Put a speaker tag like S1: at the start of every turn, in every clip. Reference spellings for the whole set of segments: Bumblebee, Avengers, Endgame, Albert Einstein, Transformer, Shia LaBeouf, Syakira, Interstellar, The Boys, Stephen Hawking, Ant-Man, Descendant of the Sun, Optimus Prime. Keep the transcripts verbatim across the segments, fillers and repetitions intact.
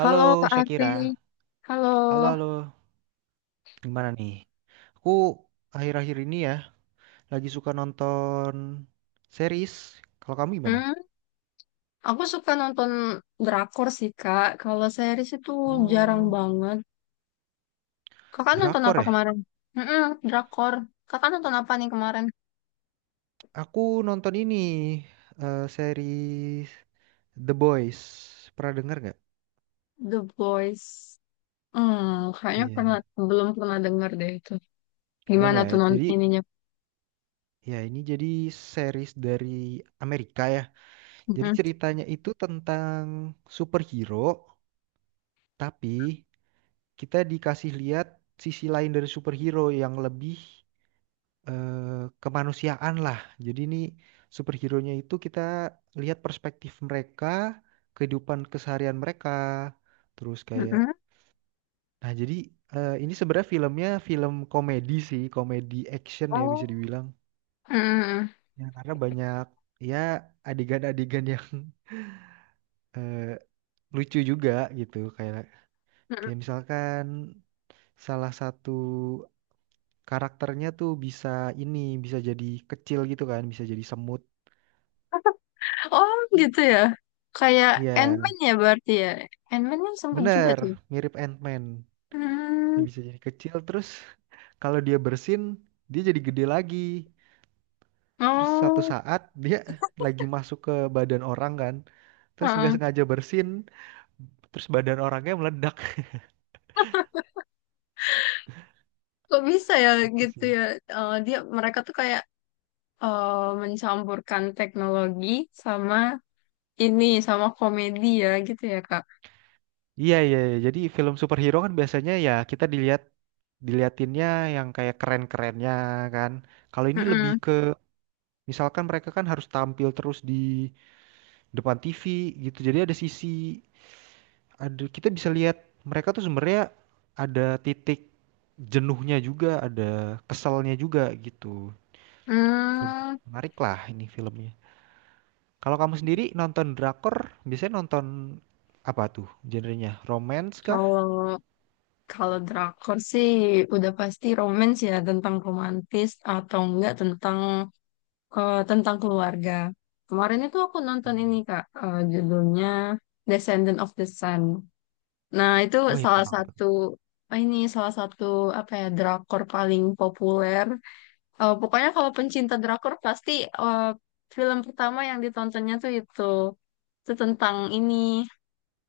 S1: Halo Kak Afri,
S2: Syakira,
S1: halo.
S2: halo halo, gimana nih? Aku akhir-akhir ini ya lagi suka nonton series. Kalau kamu gimana?
S1: Hmm, aku suka nonton drakor sih Kak. Kalau series itu jarang
S2: Oh,
S1: banget. Kakak nonton
S2: drakor
S1: apa
S2: ya?
S1: kemarin? Hmm, drakor. Kakak nonton apa nih kemarin?
S2: Aku nonton ini eh, series The Boys. Pernah denger nggak?
S1: The Boys. Hmm, kayaknya pernah
S2: Iya,
S1: belum pernah dengar deh itu.
S2: belum
S1: Gimana
S2: ya.
S1: tuh non
S2: Jadi
S1: ininya?
S2: ya ini jadi series dari Amerika ya. Jadi
S1: Hmm,
S2: ceritanya itu tentang superhero, tapi kita dikasih lihat sisi lain dari superhero yang lebih eh, kemanusiaan lah. Jadi ini superhero-nya itu kita lihat perspektif mereka, kehidupan keseharian mereka, terus kayak
S1: hmm.
S2: nah jadi eh, ini sebenarnya filmnya film komedi sih, komedi action ya bisa
S1: Oh,
S2: dibilang.
S1: hmm.
S2: Ya, karena banyak ya adegan-adegan yang eh, lucu juga gitu kayak
S1: Mm-mm.
S2: kayak misalkan salah satu karakternya tuh bisa ini bisa jadi kecil gitu kan, bisa jadi semut.
S1: Oh, gitu ya. Kayak
S2: Iya.
S1: Ant-Man ya berarti ya. Ant-Man kan sempat juga
S2: Bener,
S1: tuh.
S2: mirip Ant-Man. Dia
S1: Hmm.
S2: bisa jadi kecil terus kalau dia bersin dia jadi gede lagi. Terus suatu
S1: Oh.
S2: saat dia lagi masuk ke badan orang kan. Terus nggak
S1: Heeh.
S2: sengaja bersin, terus badan orangnya meledak
S1: Kok bisa ya
S2: gitu
S1: gitu
S2: sih.
S1: ya? Eh, dia mereka tuh kayak eh, mencampurkan teknologi sama ini sama komedi ya gitu ya Kak.
S2: Iya iya, iya. Jadi film superhero kan biasanya ya kita dilihat diliatinnya yang kayak keren-kerennya kan. Kalau ini lebih
S1: Mm-mm.
S2: ke misalkan mereka kan harus tampil terus di depan T V gitu. Jadi ada sisi ada kita bisa lihat mereka tuh sebenarnya ada titik jenuhnya juga, ada keselnya juga gitu. Lebih
S1: Hmm,
S2: menarik lah ini filmnya. Kalau kamu sendiri nonton drakor, biasanya nonton apa tuh genrenya? Romance kah?
S1: kalau kalau drakor sih udah pasti romance ya tentang romantis atau enggak tentang eh, tentang keluarga. Kemarin itu aku nonton ini Kak, eh, judulnya Descendant of the Sun. Nah, itu
S2: Wih,
S1: salah
S2: tentang apa tuh?
S1: satu. Oh, ini salah satu, apa ya, drakor paling populer. Eh, pokoknya kalau pencinta drakor pasti eh, film pertama yang ditontonnya tuh itu itu tentang ini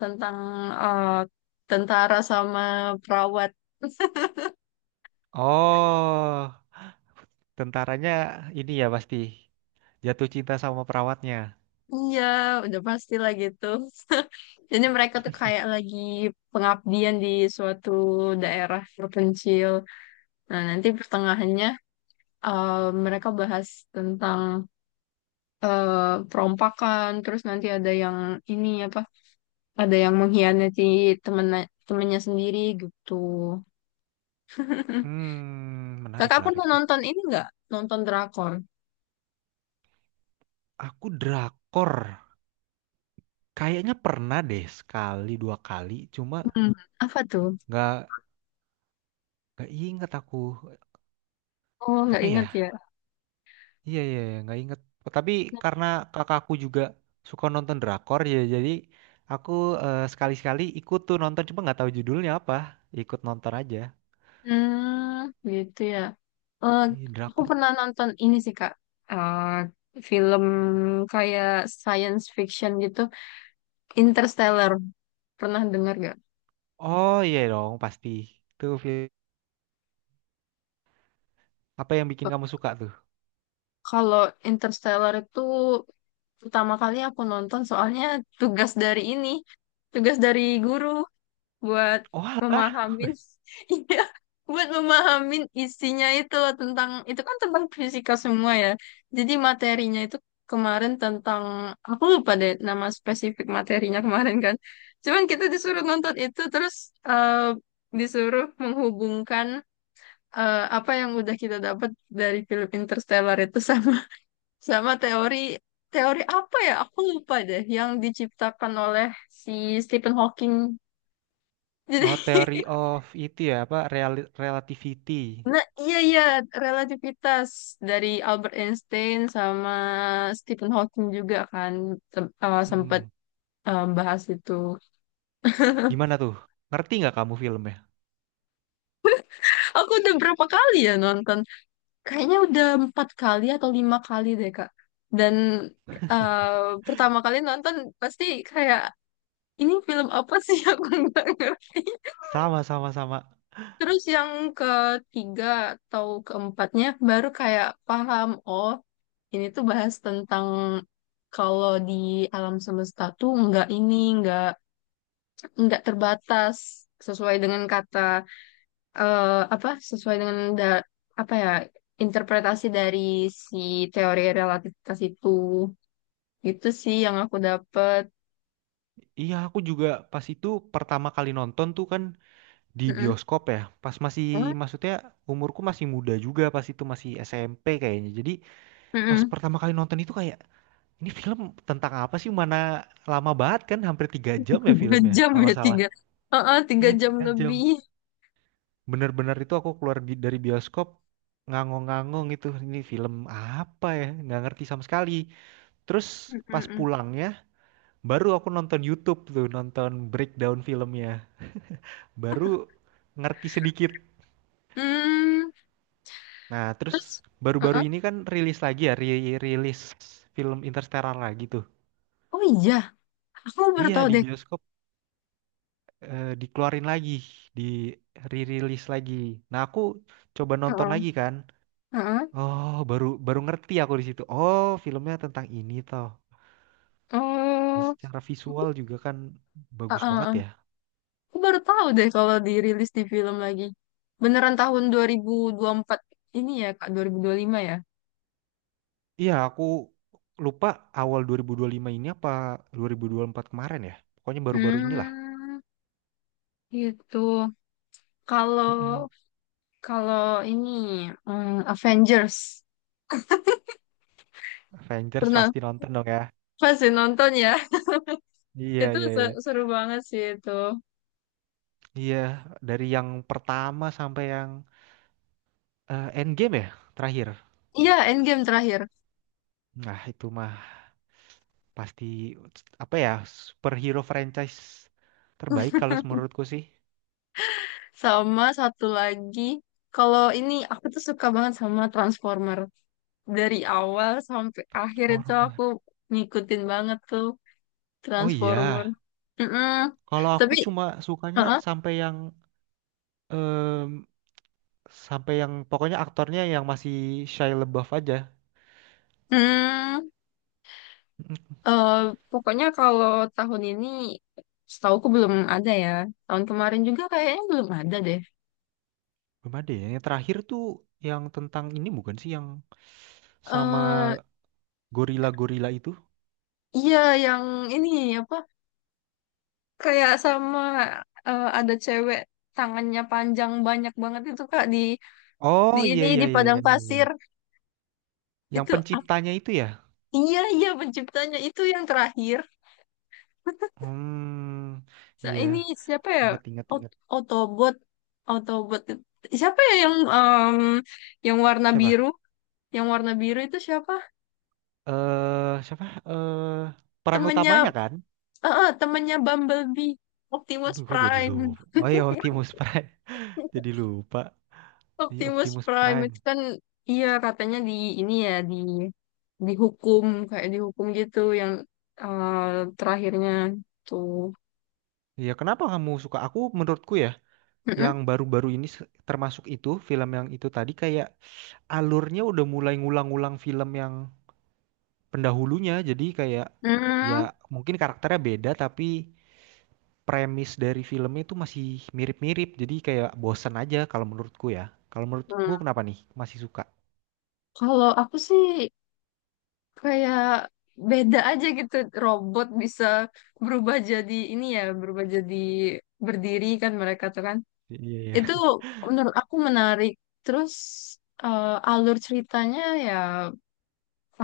S1: tentang eh, tentara sama perawat.
S2: Oh, tentaranya ini ya pasti jatuh cinta sama perawatnya.
S1: Iya, udah pasti lah gitu. Jadi mereka tuh kayak lagi pengabdian di suatu daerah terpencil. Nah, nanti pertengahannya eh, mereka bahas tentang eh, perompakan, terus nanti ada yang ini apa ada yang mengkhianati temennya temennya sendiri gitu.
S2: Hmm, menarik
S1: Kakak
S2: menarik
S1: pernah
S2: tuh.
S1: nonton ini nggak? Nonton drakor?
S2: Aku drakor, kayaknya pernah deh sekali dua kali, cuma
S1: Hmm, apa tuh?
S2: nggak gak inget aku
S1: Oh, nggak
S2: apa ya?
S1: ingat ya.
S2: Iya iya iya, nggak inget. Tapi karena kakakku juga suka nonton drakor ya, jadi aku eh, sekali-sekali ikut tuh nonton, cuma nggak tahu judulnya apa. Ikut nonton aja.
S1: Hmm, gitu ya. Eh,
S2: Ih,
S1: aku
S2: drakor.
S1: pernah nonton ini sih Kak. Eh, film kayak science fiction gitu, Interstellar. Pernah dengar nggak?
S2: Oh iya dong pasti. Tuh film apa yang bikin kamu suka tuh?
S1: Kalau Interstellar itu pertama kali aku nonton soalnya tugas dari ini, tugas dari guru, buat
S2: Oh alah.
S1: memahamin, iya, buat memahamin isinya itu loh, tentang itu kan tentang fisika semua ya, jadi materinya itu kemarin tentang aku lupa deh nama spesifik materinya kemarin kan cuman kita disuruh nonton itu terus eh, disuruh menghubungkan eh, apa yang udah kita dapat dari film Interstellar itu sama sama teori teori apa ya aku lupa deh yang diciptakan oleh si Stephen Hawking jadi.
S2: Oh Theory of itu ya apa Reali- Relativity.
S1: Nah, iya, iya, relativitas dari Albert Einstein sama Stephen Hawking juga kan tem- eh, sempet
S2: Mm-mm.
S1: eh, bahas itu.
S2: Gimana tuh? Ngerti nggak kamu filmnya?
S1: Aku udah berapa kali ya nonton? Kayaknya udah empat kali atau lima kali deh, Kak. Dan eh, pertama kali nonton pasti kayak ini film apa sih, aku nggak ngerti.
S2: Sama sama sama.
S1: Terus yang ketiga atau keempatnya baru kayak paham, oh, ini tuh bahas tentang kalau di alam semesta tuh nggak ini, nggak nggak terbatas sesuai dengan kata eh, apa sesuai dengan da- apa ya interpretasi dari si teori relativitas itu. Itu sih yang aku dapet.
S2: Iya aku juga pas itu pertama kali nonton tuh kan. Di
S1: Mm-mm.
S2: bioskop ya, pas masih
S1: Hmm?
S2: maksudnya umurku masih muda juga pas itu masih S M P kayaknya. Jadi pas
S1: Mm-mm.
S2: pertama kali nonton itu kayak ini film tentang apa sih? Mana lama banget kan? Hampir tiga jam ya
S1: Tiga
S2: filmnya
S1: jam
S2: kalau
S1: ya
S2: nggak salah.
S1: tiga. Heeh, tiga
S2: Iya,
S1: jam
S2: tiga jam.
S1: lebih.
S2: Bener-bener itu aku keluar bi- dari bioskop ngangong-ngangong itu ini film apa ya? Nggak ngerti sama sekali. Terus pas
S1: Mm-mm.
S2: pulangnya baru aku nonton YouTube tuh nonton breakdown filmnya. Baru ngerti sedikit.
S1: Hmm.
S2: Nah, terus
S1: Terus,
S2: baru-baru
S1: heeh.
S2: ini kan rilis lagi ya, ri- rilis film Interstellar lagi tuh.
S1: Oh iya, aku baru
S2: Iya,
S1: tahu
S2: di
S1: deh.
S2: bioskop eh, dikeluarin lagi, di re-release lagi. Nah, aku coba nonton
S1: Heeh,
S2: lagi kan.
S1: heeh.
S2: Oh, baru baru ngerti aku di situ. Oh, filmnya tentang ini toh. Dan
S1: Oh,
S2: secara visual juga kan bagus
S1: heeh,
S2: banget
S1: heeh.
S2: ya.
S1: Aku baru tahu deh kalau dirilis di film lagi. Beneran tahun dua ribu dua ribu empat ini ya, Kak, dua ribu dua puluh lima ya.
S2: Iya, aku lupa awal dua ribu dua puluh lima ini apa dua ribu dua puluh empat kemarin ya. Pokoknya baru-baru inilah.
S1: Hmm, gitu.
S2: Mm-mm.
S1: Kalau kalau ini, hmm, Avengers
S2: Avengers
S1: pernah
S2: pasti nonton dong ya.
S1: pasti nonton ya.
S2: Iya,
S1: Itu
S2: iya,
S1: se-
S2: iya.
S1: seru banget sih itu.
S2: Iya, dari yang pertama sampai yang eh, Endgame ya terakhir.
S1: Iya, Endgame terakhir.
S2: Nah, itu mah pasti apa ya superhero franchise terbaik kalau menurutku sih.
S1: Sama satu lagi, kalau ini aku tuh suka banget sama Transformer. Dari awal sampai akhir itu
S2: Transformer.
S1: aku ngikutin banget tuh
S2: Oh iya,
S1: Transformer. Mm-mm.
S2: kalau aku
S1: Tapi,
S2: cuma sukanya
S1: uh-uh.
S2: sampai yang em, sampai yang pokoknya aktornya yang masih Shia LaBeouf aja.
S1: Mm.
S2: Mm,
S1: eh, pokoknya kalau tahun ini setauku belum ada ya. Tahun kemarin juga kayaknya belum ada deh.
S2: belum ada ya. Yang terakhir tuh yang tentang ini bukan sih yang
S1: Eh,
S2: sama gorila-gorila itu?
S1: iya, yang ini apa kayak sama eh, ada cewek tangannya panjang banyak banget itu Kak di di
S2: Oh iya
S1: ini
S2: iya
S1: di
S2: iya
S1: padang
S2: iya, iya,
S1: pasir
S2: iya. Yang
S1: itu ap-
S2: penciptanya itu ya?
S1: iya iya penciptanya itu yang terakhir.
S2: Hmm,
S1: Sa-
S2: iya,
S1: ini siapa ya,
S2: ingat ingat ingat.
S1: Ot- Autobot, Autobot siapa ya, yang em, yang warna
S2: Siapa?
S1: biru, yang warna biru itu siapa?
S2: Eh, siapa? Eh, peran
S1: Temennya,
S2: utamanya kan?
S1: eh, eh, temennya Bumblebee, Optimus
S2: Aduh, kok jadi
S1: Prime.
S2: lupa. Oh iya, Optimus Prime. Jadi lupa. Iya,
S1: Optimus
S2: Optimus
S1: Prime
S2: Prime.
S1: itu kan iya katanya di ini ya di dihukum, kayak dihukum gitu yang eh, terakhirnya tuh.
S2: Iya, kenapa kamu suka? Aku menurutku ya, yang
S1: Mm-mm.
S2: baru-baru ini se- termasuk itu film yang itu tadi kayak alurnya udah mulai ngulang-ngulang film yang pendahulunya. Jadi kayak
S1: Mm-mm.
S2: ya mungkin karakternya beda tapi premis dari filmnya itu masih mirip-mirip. Jadi kayak bosen aja kalau menurutku ya. Kalau menurutmu
S1: Hmm.
S2: kenapa nih? Masih suka?
S1: Kalau aku sih kayak beda aja gitu. Robot bisa berubah jadi ini ya, berubah jadi berdiri kan mereka tuh kan.
S2: Iya,
S1: Itu
S2: iya.
S1: menurut aku menarik. Terus eh, alur ceritanya ya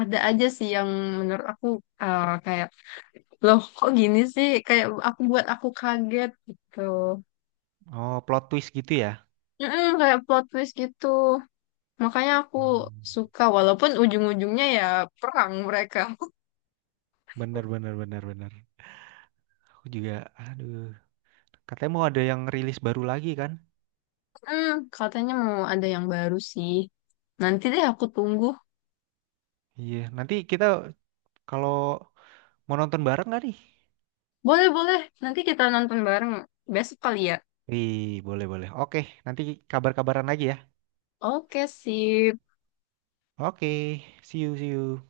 S1: ada aja sih yang menurut aku eh, kayak loh, kok gini sih? Kayak aku buat aku kaget gitu.
S2: Oh, plot twist gitu ya?
S1: Mm-mm, kayak plot twist gitu. Makanya aku
S2: Hmm.
S1: suka walaupun ujung-ujungnya ya perang mereka.
S2: Bener, bener, bener, bener. Aku juga, aduh. Katanya mau ada yang rilis baru lagi kan?
S1: Hmm, katanya mau ada yang baru sih. Nanti deh aku tunggu.
S2: Iya, nanti kita kalau mau nonton bareng nggak nih?
S1: Boleh, boleh. Nanti kita nonton bareng besok kali ya.
S2: Wih, boleh, boleh. Oke, nanti kabar-kabaran lagi ya.
S1: Oke, sip.
S2: Oke, see you, see you.